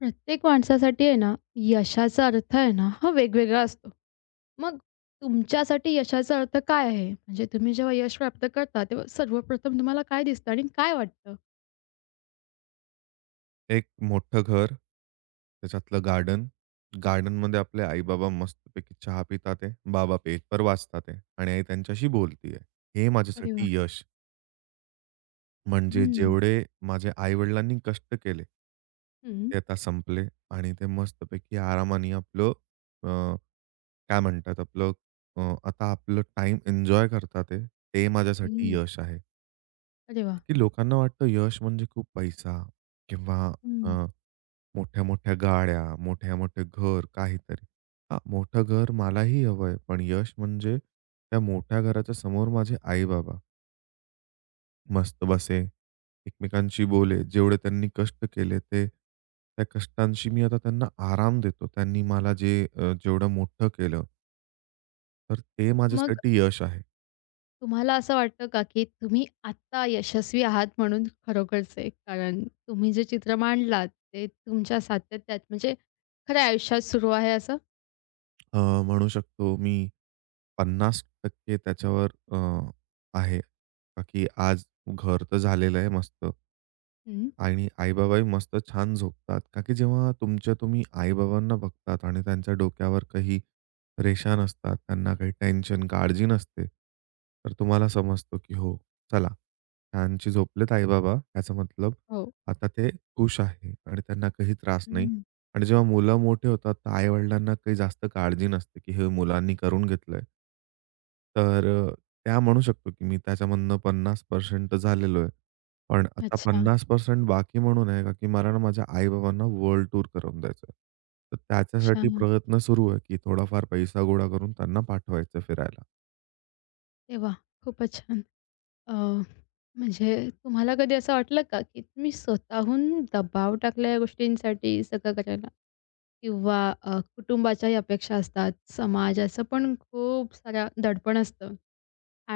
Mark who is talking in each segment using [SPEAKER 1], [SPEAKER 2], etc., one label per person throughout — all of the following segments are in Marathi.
[SPEAKER 1] प्रत्येक माणसासाठी आहे ना, यशाचा अर्थ आहे ना, हा वेगवेगळा असतो. मग तुमच्यासाठी यशाचा अर्थ काय आहे? म्हणजे तुम्ही जेव्हा यश प्राप्त करता, तेव्हा सर्वप्रथम तुम्हाला काय दिसतं आणि काय वाटतं?
[SPEAKER 2] एक मोठं घर, त्याच्यातलं गार्डन. गार्डनमध्ये आपले आई-बाबा मस्तपैकी चहा पितात आहे. बाबा पेपर वाचतात आहे आणि आई त्यांच्याशी बोलती आहे. हे
[SPEAKER 1] अरे वाह!
[SPEAKER 2] माझ्यासाठी यश म्हणजे
[SPEAKER 1] हं,
[SPEAKER 2] जेवढे माझ्या आई-वडिलांनी कष्ट केले,
[SPEAKER 1] हं,
[SPEAKER 2] ते आता संपले आणि ते मस्तपैकी आरामाने आपलं अ, काय म्हणतात आपलं अ, आता आपलं टाईम एन्जॉय करतात आहे. ते माझ्यासाठी
[SPEAKER 1] हं.
[SPEAKER 2] यश आहे.
[SPEAKER 1] अरे वाह!
[SPEAKER 2] की लोकांना वाटतं यश म्हणजे खूप पैसा किंवा अ
[SPEAKER 1] हं.
[SPEAKER 2] मोठ्या-मोठ्या गाड्या, मोठ्या-मोठे घर, काहीतरी. हां, मोठं घर मलाही हवंय, पण यश म्हणजे त्या मोठ्या घराच्या समोर माझे आई-बाबा मस्त बसे, एकमेकांशी बोले. जेवढे त्यांनी कष्ट केले ते त्या कष्टांशी मी आता त्यांना आराम देतो. त्यांनी मला जे जेवढं मोठं केलं, तर ते
[SPEAKER 1] मग
[SPEAKER 2] माझ्यासाठी यश आहे.
[SPEAKER 1] तुम्हाला असं वाटतं का, की तुम्ही आत्ता यशस्वी आहात म्हणून खरोखरचे? कारण तुम्ही जे चित्र मांडलात, ते तुमच्या सातत्यात म्हणजे खऱ्या आयुष्यात सुरू आहे असं?
[SPEAKER 2] म्हणू शकतो मी 50% त्याच्यावर आहे, का की आज घर तर झालेलं आहे मस्त.
[SPEAKER 1] हं.
[SPEAKER 2] आणि आई-बाबाही मस्त छान झोपतात. का की जेव्हा तुम्ही आई-बाबांना बघतात आणि त्यांच्या डोक्यावर काही रेषा नसतात, त्यांना काही टेन्शन, काळजी नसते, तर तुम्हाला समजतो की हो, चला छानशी झोपलेत आई याचा मतलब
[SPEAKER 1] हो.
[SPEAKER 2] आता ते खुश आहे आणि त्यांना काही त्रास नाही.
[SPEAKER 1] हं.
[SPEAKER 2] आणि जेव्हा मुलं मोठे होतात, तर आई-वडिलांना काही जास्त काळजी नसते, की हे मुलांनी करून घेतलंय. तर त्या म्हणू शकतो, की मी त्याच्यामधनं 50% झालेलो आहे. पण आता
[SPEAKER 1] अच्छा.
[SPEAKER 2] 50% बाकी म्हणून आहे का, की मला ना माझ्या आई-बाबांना वर्ल्ड टूर करवून द्यायचं आहे. तर
[SPEAKER 1] अच्छा.
[SPEAKER 2] त्याच्यासाठी प्रयत्न सुरू आहे, की थोडाफार पैसा गोळा करून त्यांना पाठवायचं फिरायला.
[SPEAKER 1] अरे वाह! खूपच छान. अ, म्हणजे तुम्हाला कधी असं वाटलं का, की तुम्ही स्वतःहून दबाव टाकला या गोष्टींसाठी सगळं करायला? किंवा कुटुंबाच्याही अपेक्षा असतात, समाजाचं पण खूप सारा दडपण असतं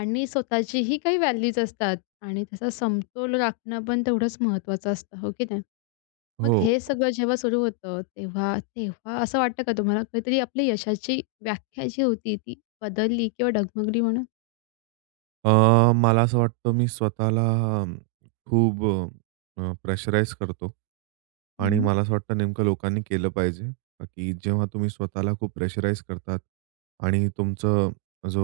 [SPEAKER 1] आणि स्वतःचीही काही व्हॅल्यूज असतात आणि त्याचा समतोल राखणं पण तेवढंच महत्त्वाचं असतं, हो की नाही? मग
[SPEAKER 2] हो.
[SPEAKER 1] हे सगळं जेव्हा सुरू होतं, तेव्हा तेव्हा असं वाटतं का तुम्हाला कधीतरी आपली यशाची व्याख्या जी होती ती बदलली किंवा डगमगली म्हणून?
[SPEAKER 2] मला असं वाटतं मी स्वतःला अं, खूप प्रेशराईज करतो आणि
[SPEAKER 1] हं.
[SPEAKER 2] मला असं वाटतं नेमकं लोकांनी केलं पाहिजे, का की जेव्हा तुम्ही स्वतःला खूप प्रेशराईज करतात आणि तुमचं जो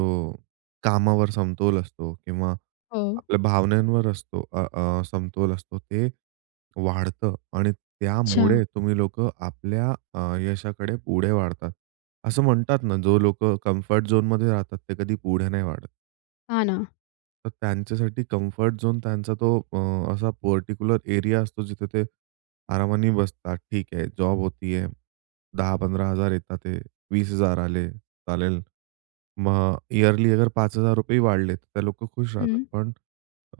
[SPEAKER 2] कामावर समतोल असतो किंवा
[SPEAKER 1] हो.
[SPEAKER 2] आपल्या भावनांवर असतो अ, अ, समतोल असतो ते वाढतं आणि
[SPEAKER 1] अच्छा.
[SPEAKER 2] त्यामुळे तुम्ही लोकं आपल्या यशाकडे पुढे वाढतात. असं म्हणतात ना, जो लोकं कम्फर्ट झोनमध्ये राहतात ते कधी पुढे नाही वाढत.
[SPEAKER 1] हा ना.
[SPEAKER 2] तर त्यांच्यासाठी कम्फर्ट झोन त्यांचा तो असा पर्टिक्युलर एरिया असतो जिथे ते आरामाने बसतात. ठीक आहे, जॉब होतीये. 10,000 हजार येतात ते 20,000 आले, चालेल. मग इयरली अगर ₹5,000 वाढले, तर ते लोकं खुश राहतात.
[SPEAKER 1] हं.
[SPEAKER 2] पण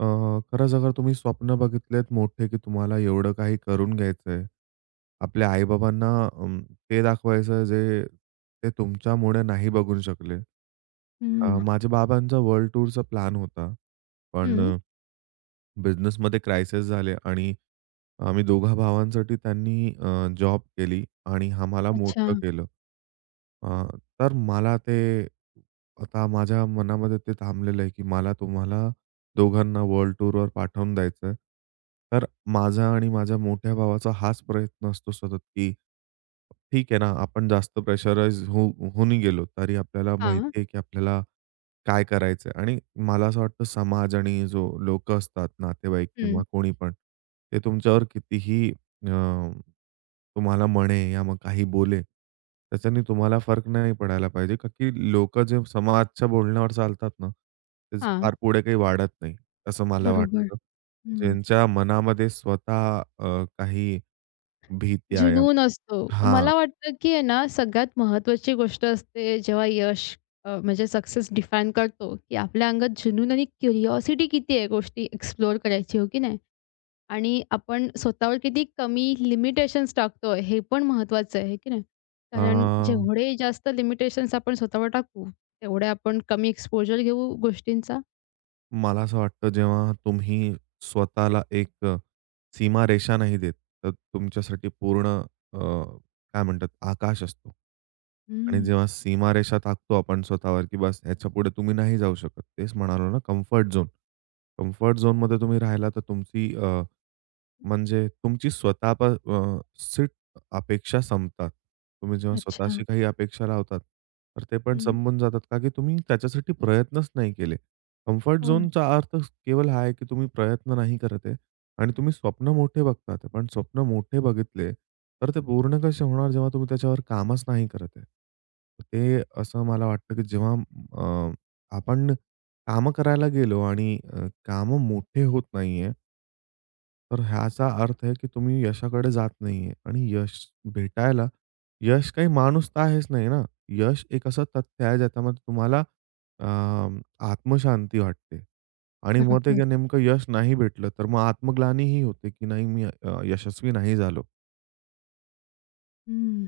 [SPEAKER 2] अ, खरंच अगर तुम्ही स्वप्न बघितलेत मोठे, की तुम्हाला एवढं काही करून घ्यायचंय. आपल्या आई-बाबांना ते दाखवायचं जे ते तुमच्यामुळे नाही बघू शकले.
[SPEAKER 1] हं,
[SPEAKER 2] माझ्या बाबांचा वर्ल्ड टूरचा प्लॅन होता. पण
[SPEAKER 1] हं.
[SPEAKER 2] बिझनेसमध्ये क्रायसिस झाले आणि आम्ही दोघा भावांसाठी त्यांनी जॉब केली आणि आम्हाला
[SPEAKER 1] अच्छा.
[SPEAKER 2] मोठं केलं. अ, तर मला ते आता माझ्या मनामध्ये ते थांबलेलं आहे, की मला तुम्हाला दोघांना वर्ल्ड टूरवर पाठवून द्यायचंय. तर माझा आणि माझ्या मोठ्या भावाचा हाच प्रयत्न असतो सतत, की ठीक आहे ना, आपण जास्त प्रेशराइज होऊनही गेलो, तरी आपल्याला
[SPEAKER 1] हां.
[SPEAKER 2] माहिती आहे, की आपल्याला काय करायचं? आणि मला असं वाटतं समाज आणि जो लोकं असतात, नातेवाईक
[SPEAKER 1] हं.
[SPEAKER 2] किंवा कोणी पण, ते तुमच्यावर कितीही अ, तुम्हाला म्हणे या मग काही बोले, त्याच्याने तुम्हाला फरक नाही पडायला पाहिजे, का की लोकं जे समाजच्या बोलण्यावर चालतात ना, ते
[SPEAKER 1] हां.
[SPEAKER 2] फार पुढे काही वाढत नाही, असं मला
[SPEAKER 1] बरोबर.
[SPEAKER 2] वाटतं.
[SPEAKER 1] हं.
[SPEAKER 2] ज्यांच्या मनामध्ये स्वतः काही भीत्या या
[SPEAKER 1] जुनून असतो.
[SPEAKER 2] हां.
[SPEAKER 1] मला वाटतं, की आहे ना, सगळ्यात महत्त्वाची गोष्ट असते जेव्हा यश म्हणजे सक्सेस डिफाईन करतो, की आपल्या अंगात जुनून आणि क्युरिओसिटी किती आहे गोष्टी एक्सप्लोर करायची, हो की नाही? आणि आपण स्वतःवर किती कमी लिमिटेशन्स टाकतोय हे पण महत्त्वाचं आहे, हो की नाही? कारण जेवढे जास्त लिमिटेशन्स आपण स्वतःवर टाकू, तेवढे आपण कमी एक्सपोजर घेऊ गोष्टींचा.
[SPEAKER 2] मला असं वाटतं जेव्हा तुम्ही स्वतःला एक सीमारेषा नाही देत, तर तुमच्यासाठी पूर्ण अ, काय म्हणतात आकाश असतो. आणि
[SPEAKER 1] हं.
[SPEAKER 2] जेव्हा सीमारेषा टाकतो आपण स्वतःवर, की बस ह्याच्यापुढे तुम्ही नाही जाऊ शकत. तेच म्हणालो ना कम्फर्ट झोन. कम्फर्ट झोनमध्ये तुम्ही राहिला तर तुमची म्हणजे तुमची स्वतः सीट अपेक्षा संपतात. तुम्ही जेव्हा
[SPEAKER 1] अच्छा.
[SPEAKER 2] स्वतःशी काही अपेक्षा लावतात, तर ते पण
[SPEAKER 1] हं.
[SPEAKER 2] संपून जातात का की तुम्ही त्याच्यासाठी प्रयत्नच नाही केले. कम्फर्ट
[SPEAKER 1] हो ना.
[SPEAKER 2] झोनचा अर्थ केवळ हा आहे, की तुम्ही प्रयत्न नाही करत आहे आणि तुम्ही स्वप्न मोठे बघतात. पण स्वप्न मोठे बघितले, तर ते पूर्ण कसे होणार जेव्हा तुम्ही त्याच्यावर कामच नाही करत आहे. ते असं मला वाटतं, की जेव्हा अ, आपण कामं करायला गेलो आणि कामं मोठे होत नाहीये, तर ह्याचा अर्थ आहे, की तुम्ही यशाकडे जात नाहीये आणि यश भेटायला यश काही माणूस तर आहेच नाही ना. यश एक असं तथ्य आहे ज्याच्यामध्ये तुम्हाला अ, आत्मशांती वाटते आणि मग ते
[SPEAKER 1] बरोबर.
[SPEAKER 2] नेमकं यश नाही भेटलं, तर मग आत्मग्लानीही होते, की नाही मी यशस्वी नाही झालो.
[SPEAKER 1] हं.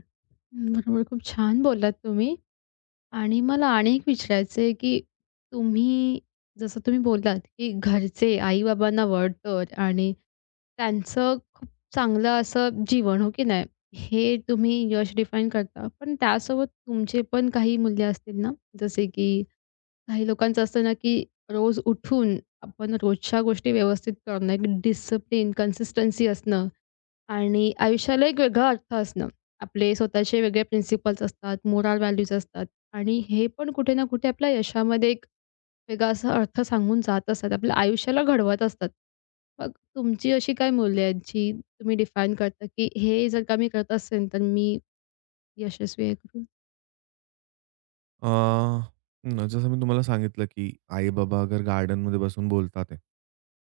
[SPEAKER 1] बरोबर. खूप छान बोललात तुम्ही आणि मला आणि एक विचारायचं आहे, की तुम्ही जसं तुम्ही बोललात, की घरचे आई-बाबांना वळतं आणि त्यांचं खूप चांगलं असं जीवन, हो की नाही? हे तुम्ही यश डिफाईन करता. पण त्यासोबत तुमचे पण काही मूल्य असतील ना? जसे की काही लोकांचं असतं ना, की रोज उठून आपण रोजच्या गोष्टी व्यवस्थित करणं, एक डिसिप्लिन, कन्सिस्टन्सी असणं आणि आयुष्याला एक वेगळा अर्थ असणं. आपले स्वतःचे वेगळे प्रिन्सिपल्स असतात, मोराल व्हॅल्यूज असतात आणि हे पण कुठे ना कुठे आपल्या यशामध्ये एक वेगळा असा अर्थ सांगून जात असतात. आपल्या आयुष्याला घडवत असतात. मग तुमची अशी काय मूल्य आहेत, जी तुम्ही डिफाईन करता, की हे जर का मी करत असेल, तर मी यशस्वी आहे?
[SPEAKER 2] अ, न जसं मी तुम्हाला सांगितलं, की आई-बाबा अगर गार्डनमध्ये बसून बोलतात आहे,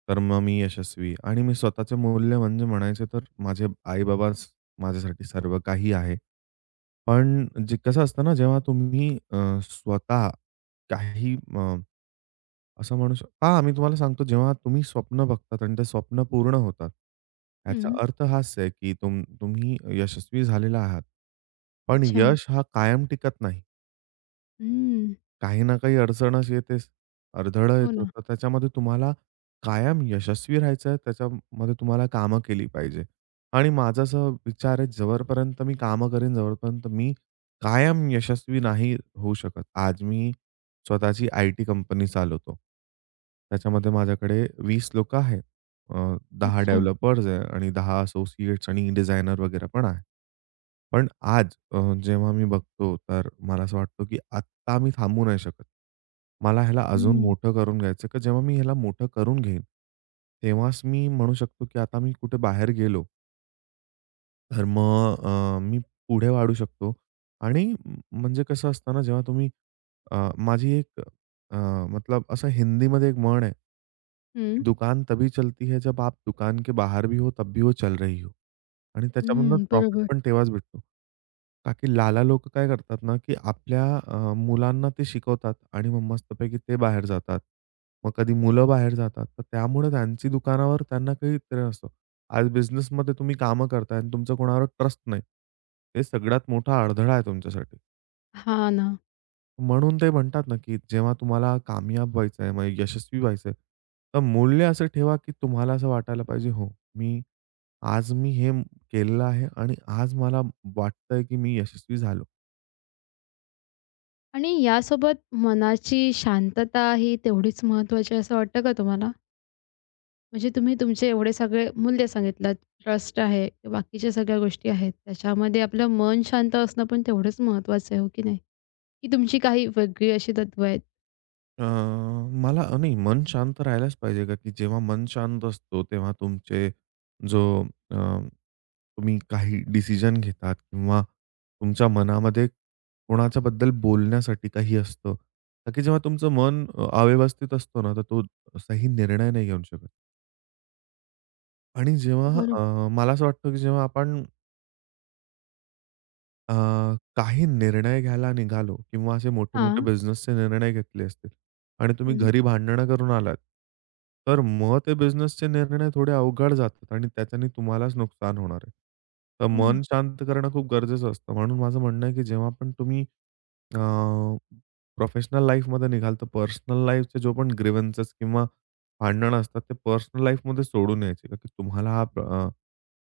[SPEAKER 2] तर मग मी यशस्वी आणि मी स्वतःचे मूल्य म्हणजे म्हणायचे तर माझे आई-बाबाच माझ्यासाठी सर्व काही आहे. पण जे कसं असतं ना, जेव्हा तुम्ही स्वतः काही असं म्हणू शक पहा मी तुम्हाला सांगतो, जेव्हा तुम्ही स्वप्न बघतात आणि ते स्वप्न पूर्ण होतात, याचा
[SPEAKER 1] हं.
[SPEAKER 2] अर्थ हाच आहे, की तुम्ही यशस्वी झालेला आहात. पण
[SPEAKER 1] अच्छा.
[SPEAKER 2] यश हा कायम टिकत नाही.
[SPEAKER 1] हं.
[SPEAKER 2] काही ना काही अडचणच येतेच. अडथळा
[SPEAKER 1] हो
[SPEAKER 2] येतो.
[SPEAKER 1] ना.
[SPEAKER 2] तर त्याच्यामध्ये तुम्हाला कायम यशस्वी राहायचं आहे. त्याच्यामध्ये तुम्हाला कामं केली पाहिजे. आणि माझा असा विचार आहे, जवळपर्यंत मी कामं करेन, जवळपर्यंत मी कायम यशस्वी नाही होऊ शकत. आज मी स्वतःची आय-टी कंपनी चालवतो. त्याच्यामध्ये माझ्याकडे 20 लोकं आहेत. अ, 10
[SPEAKER 1] अच्छा.
[SPEAKER 2] डेव्हलपर्स आहे आणि 10 असोसिएट्स आणि डिझायनर वगैरे पण आहे. पण आज जेव्हा मी बघतो, तर मला असं वाटतं की तर आम्ही थांबू नाही शकत. मला ह्याला अजून
[SPEAKER 1] हं.
[SPEAKER 2] मोठं करून घ्यायचं आहे, जेव्हा मी ह्याला मोठं करून घेईन, तेव्हाच मी म्हणू शकतो, की आता मी कुठे बाहेर गेलो, तर मग मी पुढे वाढू शकतो आणि म्हणजे कसं असतं ना, जेव्हा तुम्ही माझी एक अ, मतलब असं हिंदीमध्ये एक म्हण आहे,
[SPEAKER 1] हं.
[SPEAKER 2] "दुकान तभी चलती है, जब आप दुकान के बाहर भी हो, तब भी वो चल रही हो" आणि त्याच्यामधनं
[SPEAKER 1] हं,
[SPEAKER 2] प्रॉफिट
[SPEAKER 1] बरोबर.
[SPEAKER 2] पण तेव्हाच भेटतो. का की लाला लोकं काय करतात ना, की आपल्या मुलांना ते शिकवतात आणि मग मस्तपैकी ते बाहेर जातात. मग कधी मुलं बाहेर जातात, तर त्यामुळे त्यांची दुकानावर त्यांना काही त्रास नसतो. आज बिझनेसमध्ये तुम्ही कामं करताय आणि तुमचा कोणावर ट्रस्ट नाही. हे सगळ्यात मोठा अडथळा आहे तुमच्यासाठी.
[SPEAKER 1] हां ना.
[SPEAKER 2] म्हणून ते म्हणतात ना, की जेव्हा तुम्हाला कामयाब व्हायचंय, मग यशस्वी व्हायचंय, तर मूल्य असं ठेवा, की तुम्हाला असं वाटायला पाहिजे, "हो, मी आज मी हे केलेलं आहे आणि आज मला वाटतंय, की मी यशस्वी झालो."
[SPEAKER 1] आणि यासोबत मनाची शांतता ही तेवढीच महत्त्वाची असं वाटतं का तुम्हाला? म्हणजे तुम्ही तुमचे एवढे सगळे मूल्य सांगितलात, ट्रस्ट आहे, बाकीच्या सगळ्या गोष्टी आहेत. त्याच्यामध्ये आपलं मन शांत असणं पण तेवढंच महत्त्वाचं आहे, हो की नाही? की तुमची काही वेगळी अशी तत्व आहेत?
[SPEAKER 2] अ, मला नाही मन शांत राहायलाच पाहिजे का, की जेव्हा मन शांत असतो, तेव्हा तुमचे जो अ, तुम्ही काही डिसिजन घेतात किंवा तुमच्या मनामध्ये कोणाच्याबद्दल बोलण्यासाठी काही असतं. का की जेव्हा तुमचं मन अव्यवस्थित असतो ना, तर तो सही निर्णय नाही घेऊ शकत. आणि जेव्हा
[SPEAKER 1] बरोबर.
[SPEAKER 2] मला असं वाटतं, की जेव्हा आपण अ, काही निर्णय घ्यायला निघालो किंवा असे मोठे-मोठे
[SPEAKER 1] हां.
[SPEAKER 2] बिझनेसचे निर्णय घेतले असतील आणि तुम्ही
[SPEAKER 1] हं.
[SPEAKER 2] घरी भांडणं करून आलात, तर मग ते बिझनेसचे निर्णय थोडे अवघड जातात आणि त्याच्याने तुम्हालाच नुकसान होणार आहे. तर
[SPEAKER 1] हो ना.
[SPEAKER 2] मन शांत करणं खूप गरजेचं असतं. म्हणून माझं म्हणणं आहे, की जेव्हा पण तुम्ही अ, प्रोफेशनल लाईफमध्ये निघाल, तर पर्सनल लाईफचे जो पण ग्रीव्हन्सेस किंवा भांडणं असतात, ते पर्सनल लाईफमध्ये सोडून यायचे. का की तुम्हाला हा प्र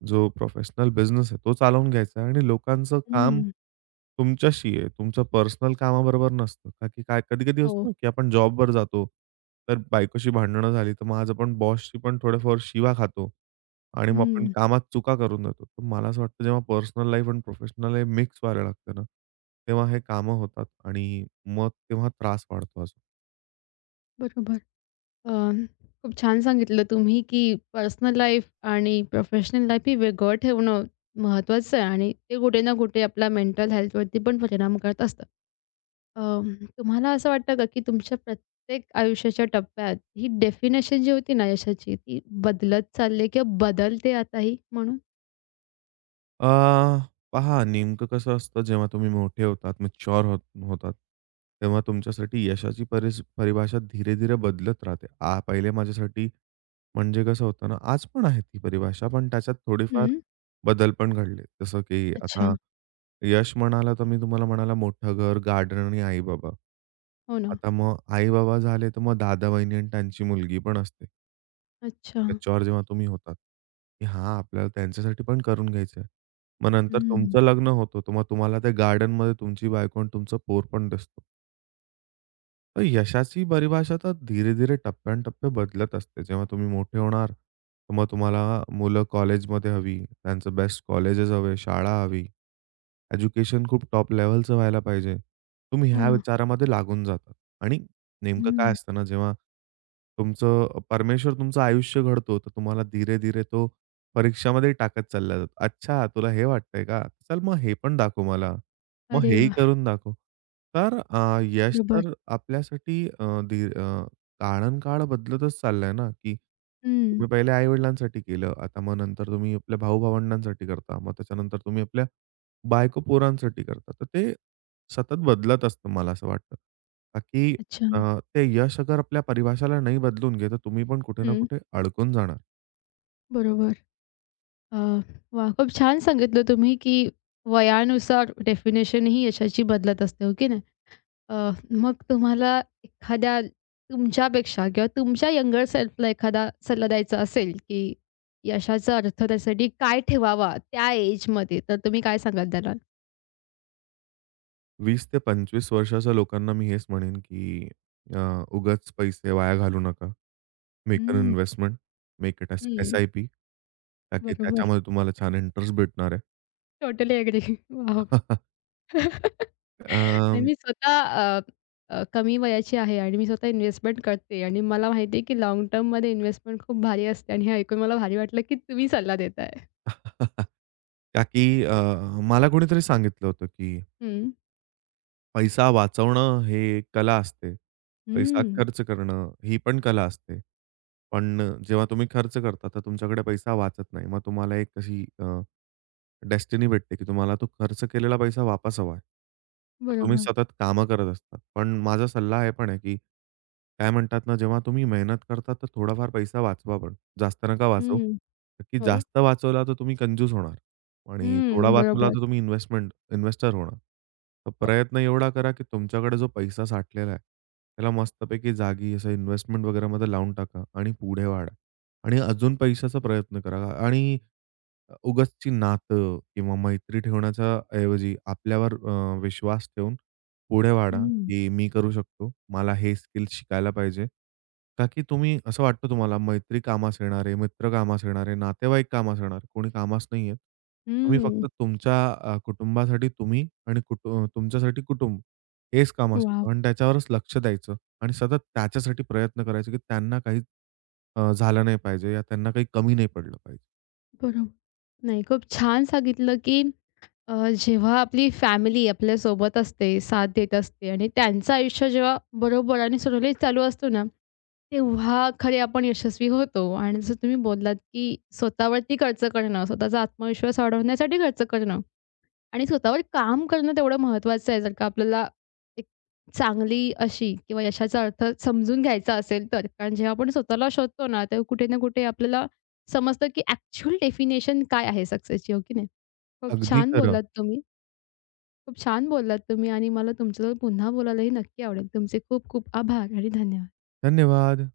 [SPEAKER 2] जो प्रोफेशनल बिझनेस आहे तो चालवून घ्यायचा आहे आणि लोकांचं काम
[SPEAKER 1] हं.
[SPEAKER 2] तुमच्याशी आहे. तुमचं पर्सनल कामाबरोबर नसतं. का की काय कधी-कधी
[SPEAKER 1] हो.
[SPEAKER 2] असतं ना, की आपण जॉबवर जातो, तर बायकोशी भांडणं झाली, तर मग आज आपण बॉसशी पण थोड्याफार शिवा खातो आणि मग आपण
[SPEAKER 1] हं.
[SPEAKER 2] कामात चुका करून देतो. तर मला असं वाटतं जेव्हा पर्सनल लाईफ आणि प्रोफेशनल लाईफ मिक्स व्हायला लागते ना, तेव्हा हे कामं होतात आणि मग तेव्हा त्रास वाढतो.
[SPEAKER 1] बरोबर. अ, खूप छान सांगितलं तुम्ही, की पर्सनल लाईफ आणि प्रोफेशनल लाईफ हे वेगळं ठेवणं महत्त्वाचं आहे आणि ते कुठे ना कुठे आपल्या मेंटल हेल्थवरती पण परिणाम करत असतात. अ, तुम्हाला असं वाटतं का, की तुमच्या प्रत्येक आयुष्याच्या टप्प्यात ही डेफिनेशन जी होती ना यशाची, ती बदलत चालली आहे किंवा बदलते आताही म्हणून?
[SPEAKER 2] अ, पहा नेमकं कसं असतं जेव्हा तुम्ही मोठे होतात, मॅच्युअर होतात, तेव्हा तुमच्यासाठी यशाची परिभाषा धीरे-धीरे बदलत राहते. पहिले माझ्यासाठी म्हणजे कसं होतं ना, आज पण आहे ती परिभाषा, पण त्याच्यात थोडीफार
[SPEAKER 1] हं.
[SPEAKER 2] बदल पण घडले. जसं की
[SPEAKER 1] अच्छा.
[SPEAKER 2] आता यश म्हणाला, तर मी तुम्हाला म्हणाला मोठं घर, गार्डन आणि आई-बाबा.
[SPEAKER 1] हो ना.
[SPEAKER 2] आता मग आई-बाबा झाले, तर मग दादा-वहिनी आणि त्यांची मुलगी पण असते.
[SPEAKER 1] अच्छा.
[SPEAKER 2] मॅच्युअर जेव्हा तुम्ही होतात, की हां, आपल्याला त्यांच्यासाठी पण करून घ्यायचं मग नंतर
[SPEAKER 1] हं.
[SPEAKER 2] तुमचं लग्न होतं, तर मग तुम्हाला त्या गार्डनमध्ये तुमची बायको आणि तुमचं पोर पण दिसतो. तर यशाची परिभाषा तर धीरे-धीरे, टप्प्यान-टप्पे बदलत असते. जेव्हा तुम्ही मोठे होणार, तर मग तुम्हाला मुलं कॉलेजमध्ये हवी, त्यांचं बेस्ट कॉलेजेस हवे, शाळा हवी. एज्युकेशन खूप टॉप लेव्हलचं व्हायला पाहिजे. तुम्ही
[SPEAKER 1] हो
[SPEAKER 2] ह्या
[SPEAKER 1] ना.
[SPEAKER 2] विचारामध्ये लागून जातात आणि नेमकं काय
[SPEAKER 1] हं.
[SPEAKER 2] असतं ना, जेव्हा तुमचं परमेश्वर तुमचं आयुष्य घडतो, तर तुम्हाला धीरे-धीरे तो परीक्षामध्ये टाकत चालला जातो. "अच्छा, तुला हे वाटतंय का? चल मग हे पण दाखव मला." मग
[SPEAKER 1] अरे
[SPEAKER 2] हेही
[SPEAKER 1] वाह!
[SPEAKER 2] करून दाखव. तर अ, यश
[SPEAKER 1] बरोबर.
[SPEAKER 2] तर आपल्यासाठी अ, दी अ, काळानुकाळ बदलतच चाललंय ना, की
[SPEAKER 1] हं.
[SPEAKER 2] तुम्ही पहिले आई-वडिलांसाठी केलं. आता मग नंतर तुम्ही आपल्या भाऊ-भावंडांसाठी करता. मग त्याच्यानंतर तुम्ही आपल्या बायको-पोरांसाठी करता. तर ते सतत बदलत असतं मला असं वाटतं. का की
[SPEAKER 1] अच्छा.
[SPEAKER 2] अ, ते यश अगर आपल्या परिभाषाला नाही बदलून घेत, तर तुम्ही पण कुठे ना
[SPEAKER 1] हं.
[SPEAKER 2] कुठे अडकून जाणार.
[SPEAKER 1] बरोबर. अ, वाह! खूप छान सांगितलं तुम्ही, की वयानुसार डेफिनेशन ही यशाची बदलत असते, हो की नाही? अ, मग तुम्हाला एखाद्या तुमच्यापेक्षा किंवा तुमच्या यंगर सेल्फला एखादा सल्ला द्यायचा असेल, की यशाचा अर्थ त्यासाठी काय ठेवावा त्या एजमध्ये, तर तुम्ही काय सांगाल त्याला?
[SPEAKER 2] 20 ते 25 वर्षाच्या लोकांना मी हेच म्हणेन, की अ, उगाच पैसे वाया घालवू नका. Make an
[SPEAKER 1] hmm,
[SPEAKER 2] investment, make it
[SPEAKER 1] hmm.
[SPEAKER 2] SIP. का की
[SPEAKER 1] बरोबर.
[SPEAKER 2] त्याच्यामध्ये तुम्हाला छान इंटरेस्ट भेटणार आहे.
[SPEAKER 1] Totally agree. वॉव!
[SPEAKER 2] अ,
[SPEAKER 1] नाही मी स्वतः कमी वयाची आहे आणि मी स्वतः इन्व्हेस्टमेंट करते आणि मला माहिती आहे की लाँग टर्ममध्ये इन्व्हेस्टमेंट खूप भारी असते आणि हे ऐकून मला भारी वाटलं की तुम्ही सल्ला देताय.
[SPEAKER 2] का की मला कोणीतरी सांगितलं होतं, की
[SPEAKER 1] हं.
[SPEAKER 2] पैसा वाचवणं हे एक कला असते. पैसा
[SPEAKER 1] हं.
[SPEAKER 2] खर्च नक्कीच. करणं ही पण कला असते. पण जेव्हा तुम्ही खर्च करता, तर तुमच्याकडे पैसा वाचत नाही. मग तुम्हाला एक अशी डेस्टिनी भेटते, की तुम्हाला तो खर्च केलेला पैसा वापस हवा आहे. तर तुम्ही
[SPEAKER 1] बरोबर.
[SPEAKER 2] सतत कामं करत असतात. पण माझा सल्ला हे पण आहे, की काय म्हणतात ना, जेव्हा तुम्ही मेहनत करता, तर थोडाफार पैसा वाचवा पण. जास्त नका वाचवू,
[SPEAKER 1] हं.
[SPEAKER 2] की
[SPEAKER 1] हो.
[SPEAKER 2] जास्त वाचवला तर तुम्ही कंजूस होणार आणि थोडा
[SPEAKER 1] हं.
[SPEAKER 2] वाचवला
[SPEAKER 1] बरोबर.
[SPEAKER 2] तर तुम्ही इन्व्हेस्टर होणार. तर
[SPEAKER 1] हो.
[SPEAKER 2] प्रयत्न एवढा करा, की तुमच्याकडे जो पैसा साठलेला आहे, त्याला मस्तपैकी जागी असं इन्व्हेस्टमेंट वगैरेमध्ये लावून टाका आणि पुढे वाढा आणि अजून पैशाचा प्रयत्न करा आणि उगाचची नातं किंवा मैत्री ठेवण्याच्या ऐवजी आपल्यावर विश्वास ठेवून पुढे वाढा,
[SPEAKER 1] हं.
[SPEAKER 2] की मी करू शकतो. मला हे स्किल शिकायला पाहिजे. का की तुम्ही असं वाटतं तुम्हाला मैत्री कामास येणार आहे, मित्र कामास येणार आहे, नातेवाईक कामास येणार आहे. कोणी कामास नाहीये. तुम्ही फक्त
[SPEAKER 1] हं.
[SPEAKER 2] तुमच्या कुटुंबासाठी तुम्ही आणि तुमच्यासाठी कुटुंब हेच कामास
[SPEAKER 1] वाह!
[SPEAKER 2] येतं आणि त्याच्यावरच लक्ष द्यायचं आणि सतत त्याच्यासाठी प्रयत्न करायचे, की त्यांना काही झालं नाही पाहिजे या त्यांना काही कमी नाही पडलं पाहिजे.
[SPEAKER 1] बरोबर. नाही खूप छान सांगितलं की जेव्हा आपली फॅमिली आपल्यासोबत असते, साथ देत असते आणि त्यांचं आयुष्य जेव्हा बरोबर आणि सुरळीत चालू असतो ना, तेव्हा खरे आपण यशस्वी होतो. आणि जसं तुम्ही बोललात, की स्वतःवरती खर्च करणं, स्वतःचा आत्मविश्वास वाढवण्यासाठी खर्च करणं आणि स्वतःवर काम करणं तेवढं महत्त्वाचं आहे. जर का आपल्याला एक चांगली अशी किंवा यशाचा अर्थ समजून घ्यायचा असेल तर. कारण जेव्हा आपण स्वतःला शोधतो ना, तेव्हा कुठे ना कुठे आपल्याला समजतं, की ॲक्चुअल डेफिनेशन काय आहे सक्सेसची, हो की नाही? खूप
[SPEAKER 2] अगदी
[SPEAKER 1] छान
[SPEAKER 2] खरं.
[SPEAKER 1] बोललात तुम्ही. खूप छान बोललात तुम्ही आणि मला तुमच्याजवळ पुन्हा बोलायलाही नक्की आवडेल. तुमचे खूप खूप आभार आणि धन्यवाद.
[SPEAKER 2] धन्यवाद.